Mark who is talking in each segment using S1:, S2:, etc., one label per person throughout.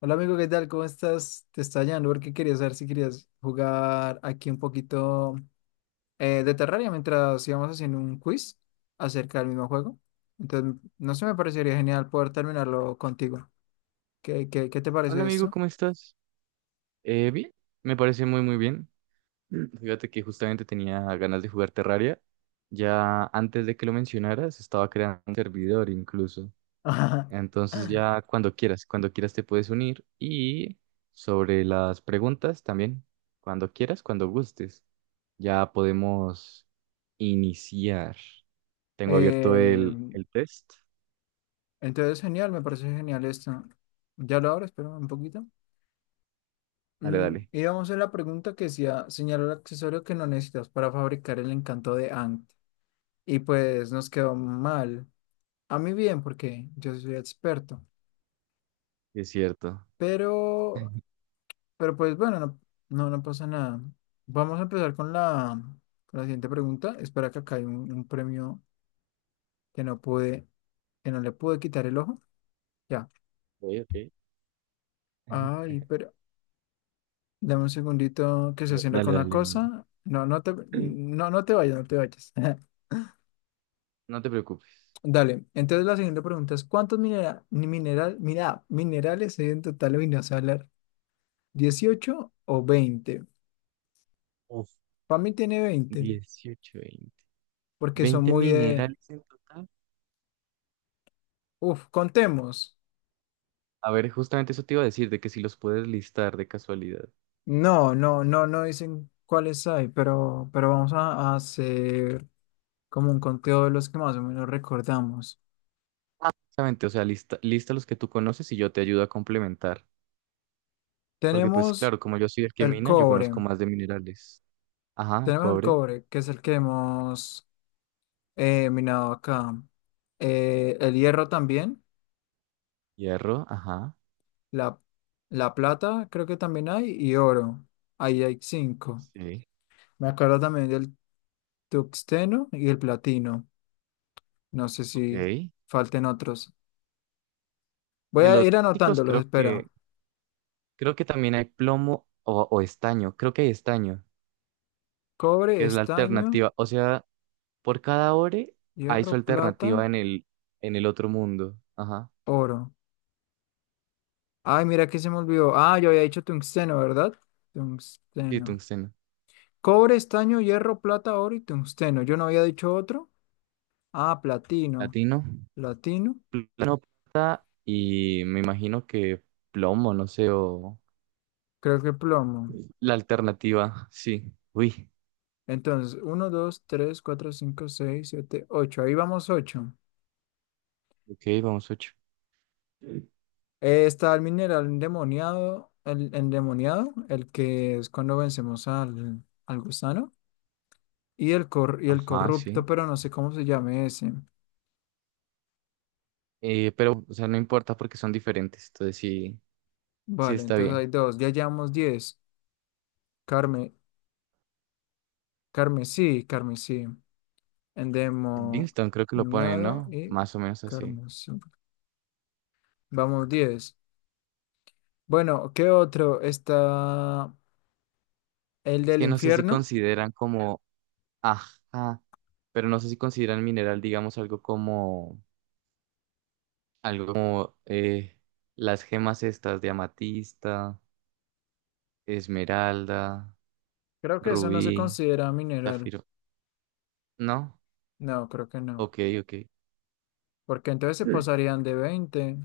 S1: Hola amigo, ¿qué tal? ¿Cómo estás? Te estaba llamando porque quería saber si querías jugar aquí un poquito de Terraria mientras íbamos haciendo un quiz acerca del mismo juego. Entonces, no sé, me parecería genial poder terminarlo contigo. ¿Qué te
S2: Hola
S1: parece
S2: amigo,
S1: esto?
S2: ¿cómo estás? Bien, me parece muy muy bien. Mm. Fíjate que justamente tenía ganas de jugar Terraria. Ya antes de que lo mencionaras, estaba creando un servidor incluso.
S1: Ajá.
S2: Entonces ya cuando quieras te puedes unir. Y sobre las preguntas también, cuando quieras, cuando gustes, ya podemos iniciar. Tengo abierto
S1: Eh,
S2: el test.
S1: entonces, genial, me parece genial esto. Ya lo abro, espera un poquito.
S2: Dale,
S1: Mm,
S2: dale,
S1: y vamos a la pregunta que decía, señala el accesorio que no necesitas para fabricar el encanto de Ankh. Y pues nos quedó mal. A mí bien, porque yo soy experto.
S2: sí es cierto.
S1: Pero, pero pues bueno, no pasa nada. Vamos a empezar con con la siguiente pregunta. Espera que acá hay un premio que no que no le pude quitar el ojo. Ya.
S2: Ok, ok.
S1: Ay, pero dame un segundito que se haciendo
S2: Dale,
S1: con una
S2: dale, no,
S1: cosa. No te vayas, no te vayas.
S2: no te preocupes.
S1: Dale. Entonces la siguiente pregunta es: ¿cuántos minera- ni mineral, mira, minerales hay en total hoy no sé hablar? Dieciocho o veinte.
S2: Uf.
S1: Para mí tiene 20
S2: 18, 20.
S1: porque son
S2: 20
S1: muy de,
S2: minerales en total.
S1: uf, contemos.
S2: A ver, justamente eso te iba a decir, de que si los puedes listar de casualidad.
S1: No, no, no, no dicen cuáles hay, pero vamos a hacer como un conteo de los que más o menos recordamos.
S2: Exactamente, o sea, lista los que tú conoces y yo te ayudo a complementar. Porque pues
S1: Tenemos
S2: claro, como yo soy el que
S1: el
S2: mina, yo
S1: cobre,
S2: conozco más de minerales. Ajá,
S1: tenemos el
S2: cobre,
S1: cobre, que es el que hemos minado acá. El hierro también,
S2: hierro, ajá.
S1: la, la plata creo que también hay, y oro. Ahí hay cinco.
S2: Sí.
S1: Me acuerdo también del tuxteno y el platino. No sé si
S2: Ok.
S1: falten otros. Voy
S2: De
S1: a
S2: los
S1: ir
S2: básicos
S1: anotándolos,
S2: creo que,
S1: espera.
S2: creo que también hay plomo o estaño. Creo que hay estaño,
S1: Cobre,
S2: que es la
S1: estaño,
S2: alternativa. O sea, por cada ore hay
S1: hierro,
S2: su
S1: plata,
S2: alternativa en el otro mundo. Ajá.
S1: oro. Ay, mira que se me olvidó. Ah, yo había dicho tungsteno, ¿verdad?
S2: Sí,
S1: Tungsteno.
S2: tungsteno.
S1: Cobre, estaño, hierro, plata, oro y tungsteno. Yo no había dicho otro. Ah, platino.
S2: Latino.
S1: Platino.
S2: Latino, plata y me imagino que plomo, no sé, o
S1: Creo que plomo.
S2: la alternativa, sí. Uy,
S1: Entonces, uno, 2, 3, 4, 5, 6, 7, 8. Ahí vamos 8.
S2: ok, vamos ocho.
S1: Está el mineral endemoniado, el que es cuando vencemos al gusano. Y y el
S2: Ajá, sí.
S1: corrupto, pero no sé cómo se llame ese.
S2: Pero, o sea, no importa porque son diferentes, entonces sí, sí
S1: Vale,
S2: está
S1: entonces
S2: bien.
S1: hay dos. Ya llevamos diez. Carme, carmesí, carmesí.
S2: Livingston creo que lo ponen,
S1: Endemoniado
S2: ¿no?
S1: y
S2: Más o menos así.
S1: carmesí. Vamos, diez. Bueno, ¿qué otro? Está el
S2: Es
S1: del
S2: que no sé si
S1: infierno.
S2: consideran como, ajá, pero no sé si consideran mineral, digamos, algo como las gemas estas de amatista, esmeralda.
S1: Creo que eso no se
S2: Rubí,
S1: considera mineral.
S2: zafiro. ¿No?
S1: No, creo que no.
S2: Ok, ok.
S1: Porque entonces se pasarían de veinte.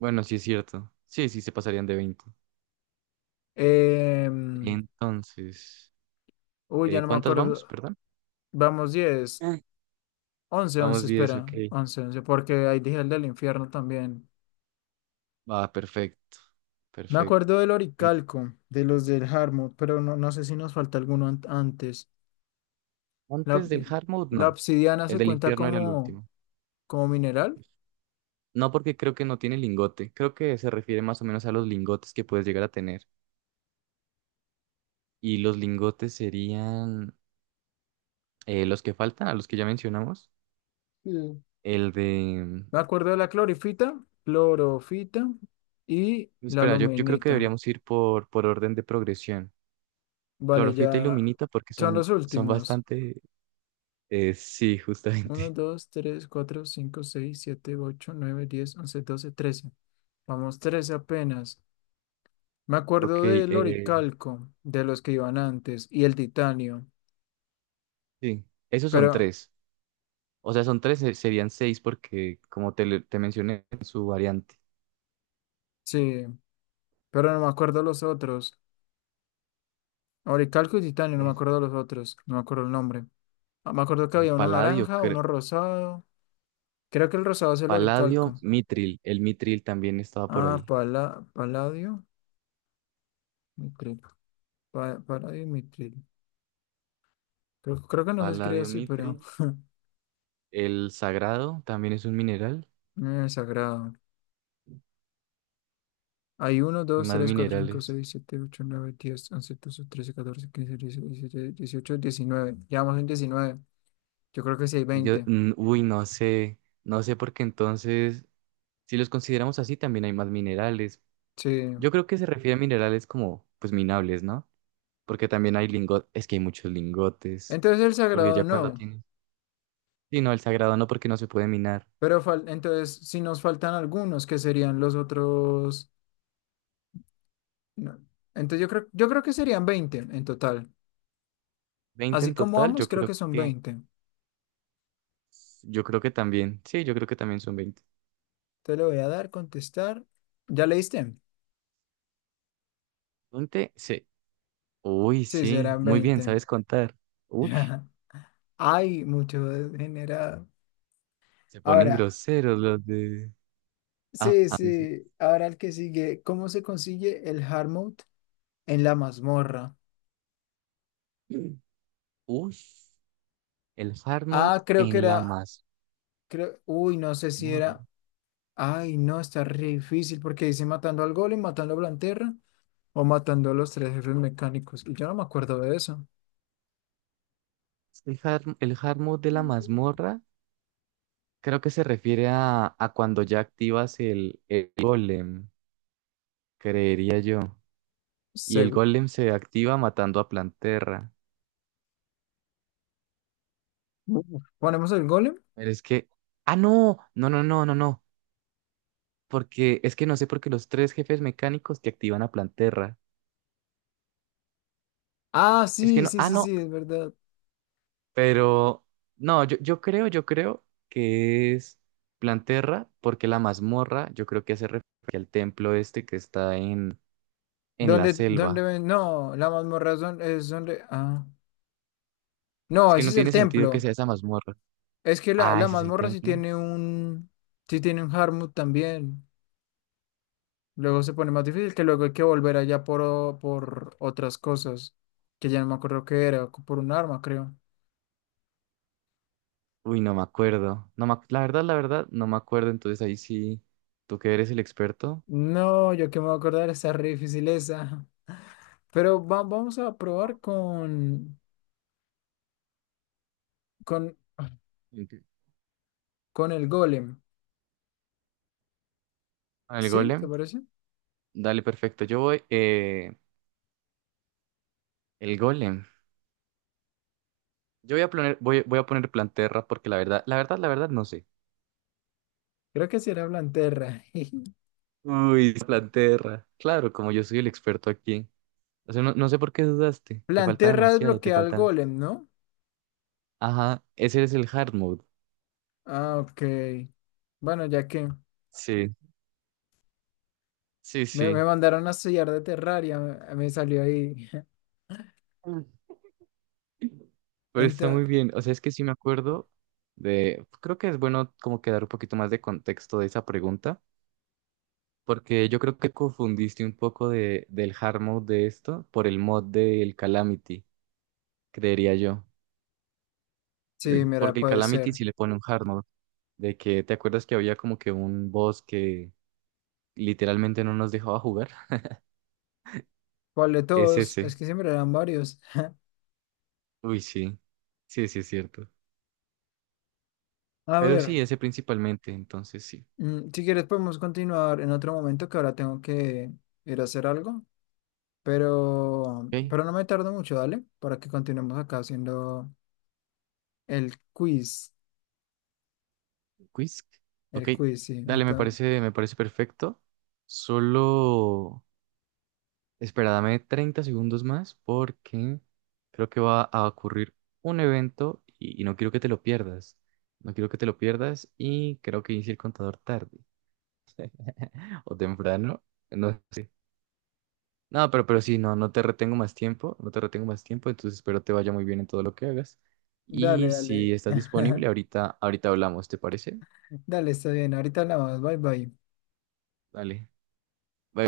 S2: Bueno, sí es cierto. Sí, sí se pasarían de 20.
S1: Em,
S2: Entonces,
S1: uy, ya no me
S2: ¿cuántas vamos?
S1: acuerdo.
S2: Perdón.
S1: Vamos, diez, once,
S2: Vamos 10,
S1: espera.
S2: ok.
S1: Once porque ahí dije el del infierno también.
S2: Va, perfecto.
S1: Me acuerdo
S2: Perfecto.
S1: del
S2: En-
S1: Oricalco, de los del Harmut, pero no, no sé si nos falta alguno an- antes. La,
S2: Antes del hard mode,
S1: la
S2: no.
S1: obsidiana
S2: El
S1: se
S2: del
S1: cuenta
S2: infierno era el
S1: como,
S2: último.
S1: como mineral.
S2: No, porque creo que no tiene lingote. Creo que se refiere más o menos a los lingotes que puedes llegar a tener. Y los lingotes serían los que faltan, a los que ya mencionamos. El de.
S1: Me acuerdo de la clorofita y la
S2: Espera, yo creo que
S1: aluminita.
S2: deberíamos ir por orden de progresión.
S1: Vale,
S2: Clorofita y
S1: ya
S2: luminita porque
S1: son
S2: son,
S1: los
S2: son
S1: últimos.
S2: bastante. Sí,
S1: Uno,
S2: justamente.
S1: dos, tres, cuatro, cinco, seis, siete, ocho, nueve, diez, once, doce, trece. Vamos, 13 apenas. Me
S2: Ok,
S1: acuerdo del oricalco, de los que iban antes, y el titanio,
S2: sí, esos son
S1: pero
S2: tres. O sea, son tres, serían seis porque, como te mencioné, en su variante.
S1: sí, pero no me acuerdo los otros. Oricalco y titanio, no me
S2: Es,
S1: acuerdo los otros, no me acuerdo el nombre. Ah, me acuerdo que
S2: eh,
S1: había uno
S2: paladio,
S1: naranja,
S2: cre-
S1: uno rosado. Creo que el rosado es el
S2: Paladio,
S1: oricalco.
S2: mitril. El mitril también estaba por
S1: Ah,
S2: ahí.
S1: paladio, mitril, paladio y mitril. Creo que no se escribe
S2: Paladio,
S1: así, pero
S2: mitril. El sagrado también es un mineral
S1: es sagrado. Hay uno,
S2: y
S1: dos,
S2: más
S1: tres, cuatro, cinco,
S2: minerales.
S1: seis, siete, ocho, nueve, diez, once, doce, trece, catorce, quince, dieciséis, diecisiete, dieciocho, diecinueve. Llevamos en diecinueve. Yo creo que sí hay
S2: Yo,
S1: veinte.
S2: uy, no sé, no sé porque entonces. Si los consideramos así, también hay más minerales.
S1: Sí.
S2: Yo creo que se refiere a minerales como, pues, minables, ¿no? Porque también hay lingotes, es que hay muchos lingotes,
S1: Entonces el
S2: porque
S1: sagrado
S2: ya cuando
S1: no.
S2: tienes. Sí, no, el sagrado no, porque no se puede minar.
S1: Pero fal- entonces si nos faltan algunos, ¿que serían los otros? No. Entonces yo creo que serían veinte en total.
S2: 20
S1: Así
S2: en
S1: como
S2: total,
S1: vamos,
S2: yo
S1: creo
S2: creo
S1: que son
S2: que,
S1: veinte.
S2: yo creo que también, sí, yo creo que también son 20.
S1: Te lo voy a dar, contestar. ¿Ya leíste?
S2: 20, sí. Uy,
S1: Sí,
S2: sí,
S1: serán
S2: muy bien,
S1: veinte.
S2: sabes contar. Uy,
S1: Hay mucho degenerado.
S2: se ponen
S1: Ahora,
S2: groseros los de. Ah,
S1: sí,
S2: ah, sí, sí.
S1: sí. Ahora el que sigue. ¿Cómo se consigue el hard mode en la mazmorra?
S2: Uy, el hard mode
S1: Ah, creo que
S2: en la
S1: era.
S2: mazmorra.
S1: Creo, uy, no sé si era. Ay, no, está re difícil porque dice matando al golem, matando a Blanterra o matando a los tres jefes mecánicos. Y yo no me acuerdo de eso.
S2: El hard mode de la mazmorra. Creo que se refiere a, cuando ya activas el golem, creería yo. Y el
S1: Seguro.
S2: golem se activa matando a Planterra.
S1: ¿Ponemos el golem?
S2: Pero es que. ¡Ah, no! No, no, no, no, no. Porque es que no sé por qué los tres jefes mecánicos te activan a Planterra.
S1: Ah,
S2: Es que
S1: sí,
S2: no.
S1: sí,
S2: Ah,
S1: sí,
S2: no.
S1: sí, es verdad.
S2: Pero. No, yo creo que es Planterra porque la mazmorra, yo creo que hace referencia al templo este que está en la
S1: Dónde
S2: selva.
S1: ven? No, la mazmorra es don- es donde. Ah.
S2: Es
S1: No,
S2: que
S1: ese
S2: no
S1: es el
S2: tiene sentido que
S1: templo.
S2: sea esa mazmorra.
S1: Es que
S2: Ah,
S1: la
S2: ese es el
S1: mazmorra sí
S2: templo.
S1: tiene un. Sí tiene un Harmut también. Luego se pone más difícil que luego hay que volver allá por otras cosas. Que ya no me acuerdo qué era. Por un arma, creo.
S2: Uy, no me acuerdo. No me ac- la verdad, no me acuerdo. Entonces ahí sí, tú que eres el experto.
S1: No, yo que me voy a acordar, está re difícil esa. Pero vamos a probar con,
S2: Enti-
S1: con el golem.
S2: el
S1: ¿Sí? ¿Te
S2: golem.
S1: parece?
S2: Dale, perfecto. Yo voy, el golem. Yo voy a poner Planterra porque la verdad, la verdad, la verdad, no sé.
S1: Creo que será Blanterra.
S2: Uy, Planterra. Claro, como yo soy el experto aquí. O sea, no, no sé por qué dudaste. Te falta
S1: Blanterra es
S2: demasiado, te
S1: bloquear al
S2: faltan.
S1: golem, ¿no?
S2: Ajá, ese es el hard mode.
S1: Ah, ok. Bueno, ya que
S2: Sí, sí,
S1: me
S2: sí.
S1: mandaron a estudiar de Terraria, me salió ahí.
S2: Pero está muy
S1: Ento-
S2: bien. O sea, es que sí me acuerdo creo que es bueno como que dar un poquito más de contexto de esa pregunta, porque yo creo que confundiste un poco del hard mode de esto por el mod del Calamity, creería yo.
S1: sí, mira,
S2: Porque el
S1: puede
S2: Calamity
S1: ser.
S2: sí le pone un hard mode, de que te acuerdas que había como que un boss que literalmente no nos dejaba jugar.
S1: ¿Cuál de
S2: Es
S1: todos? Es
S2: ese.
S1: que siempre eran varios.
S2: Uy, sí. Sí, sí, es cierto.
S1: A
S2: Pero
S1: ver,
S2: sí, ese principalmente, entonces sí.
S1: mm, si quieres podemos continuar en otro momento que ahora tengo que ir a hacer algo.
S2: Ok.
S1: Pero no me tardo mucho, ¿vale? Para que continuemos acá haciendo el quiz.
S2: Quiz. Ok,
S1: El quiz, sí.
S2: dale, me
S1: Entonces,
S2: parece, me parece perfecto. Solo, espera, dame 30 segundos más porque creo que va a ocurrir un evento y no quiero que te lo pierdas. No quiero que te lo pierdas y creo que inicie el contador tarde o temprano. No sé. No, pero sí, no, no te retengo más tiempo, no te retengo más tiempo, entonces espero te vaya muy bien en todo lo que hagas.
S1: dale,
S2: Y si
S1: dale.
S2: estás disponible, ahorita, ahorita hablamos, ¿te parece?
S1: Dale, está bien. Ahorita hablamos. Bye, bye.
S2: Dale. Bye.